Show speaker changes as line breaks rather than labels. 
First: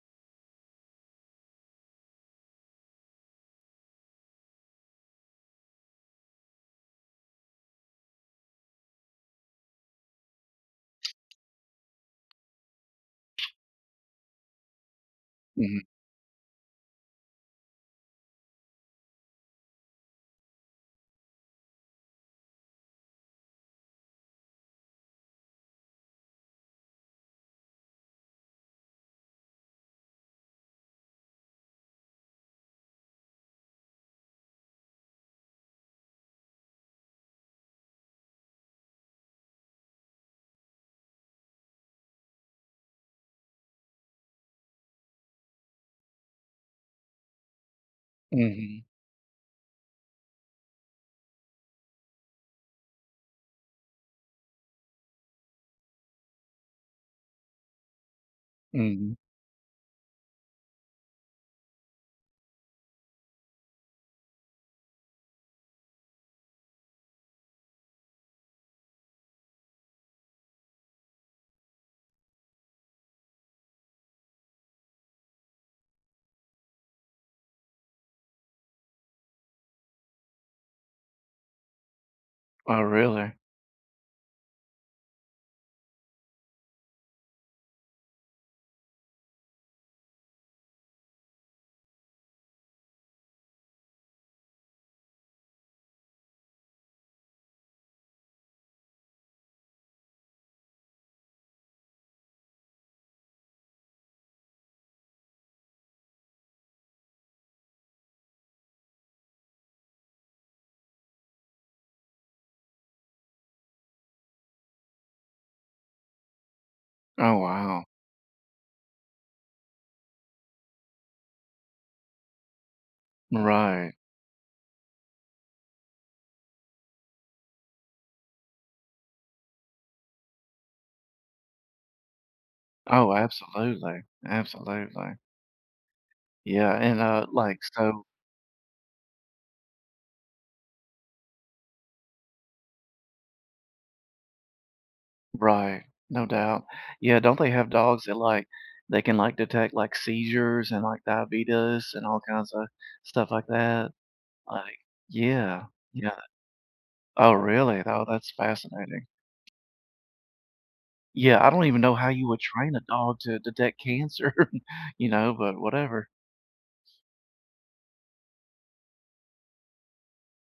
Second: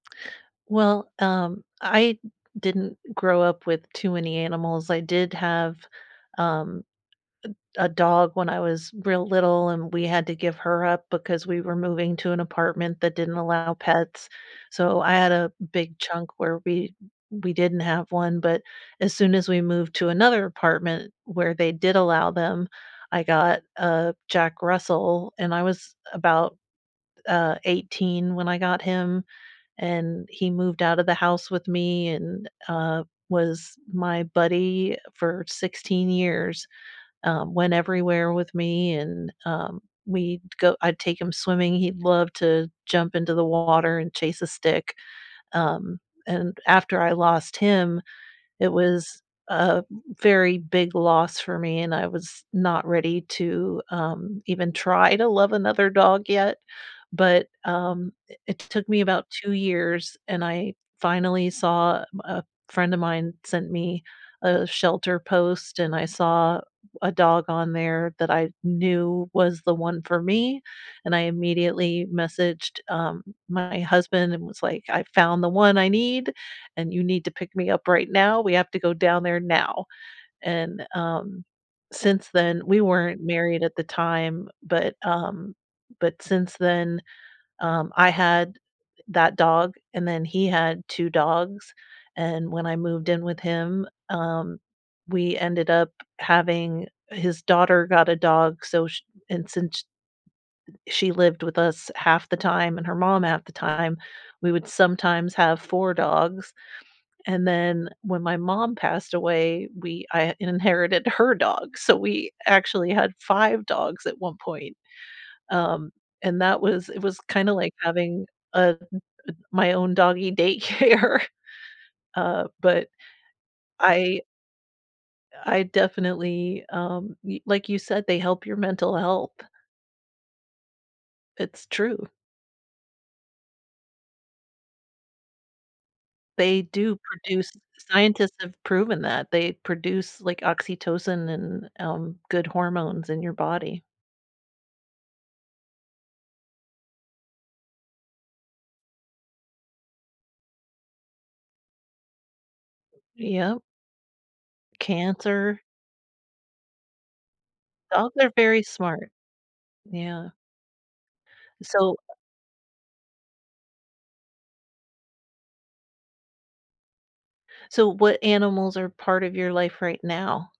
Well, um, I didn't grow up with too many animals. I did have, um, a a dog when I was real little, and we had to give her up because we were moving to an apartment that didn't allow pets. So I had a
Mhm.
big chunk where we we didn't have one, but as soon as we moved to another apartment where they did allow them, I got a Jack Russell and I was about, uh, 18 when I got him, and he moved out of the house with me and, uh, was my buddy for 16 years, um, went everywhere with me, and, um, we'd go I'd take him swimming. He'd love to jump into the water and chase a stick. Um, and after I lost him, it
Mhm.
was a very big loss for me, and I was not ready to, um, even try to love another dog yet. But, um, i it took me
Mhm.
about 2 years, and I finally saw a a friend of mine sent me a shelter post, and I saw w a dog on there that I knew was the one for me. And I immediately messaged, um, my husband and was like, "I found the one I need, and you need to pick me up right now, we have to go down there now." And, um, since then we
Oh,
weren't
really?
married at the time, but, um, but since then, um, I had that dog, and then he had 2 dogs and when I moved in with him, um, we ended up having his daughter got a dog, so sh and since sh she lived with us half the time and her mom half the time, we would sometimes have 4 dogs. And then when my mom passed away, we I inherited her dog, so we actually had 5 dogs at one point, um, and that was it was
Oh,
kinda like
wow.
having, uh, m m my own doggy daycare. Uh, but
Right.
I I definitely, um, y like you said, they help your mental health. It's true.
Oh, absolutely. Absolutely.
They
Yeah.
do
And, uh
produce
like, so
scientists have proven that they produce, like, oxytocin and, um, good hormones in your body.
Right. No doubt. Yeah don't they have dogs that, like, they can, like, detect, like, seizures and, like, diabetes and all kinds of stuff like
Yep.
that? Like
Cancer.
Yeah, yeah. Oh, really? Oh
Dogs are
that's
very
fascinating.
smart. Yeah.
Yeah. I don't even know
So
how you would train a dog to detect cancer, you know, but whatever.
So what animals are part of your life right now?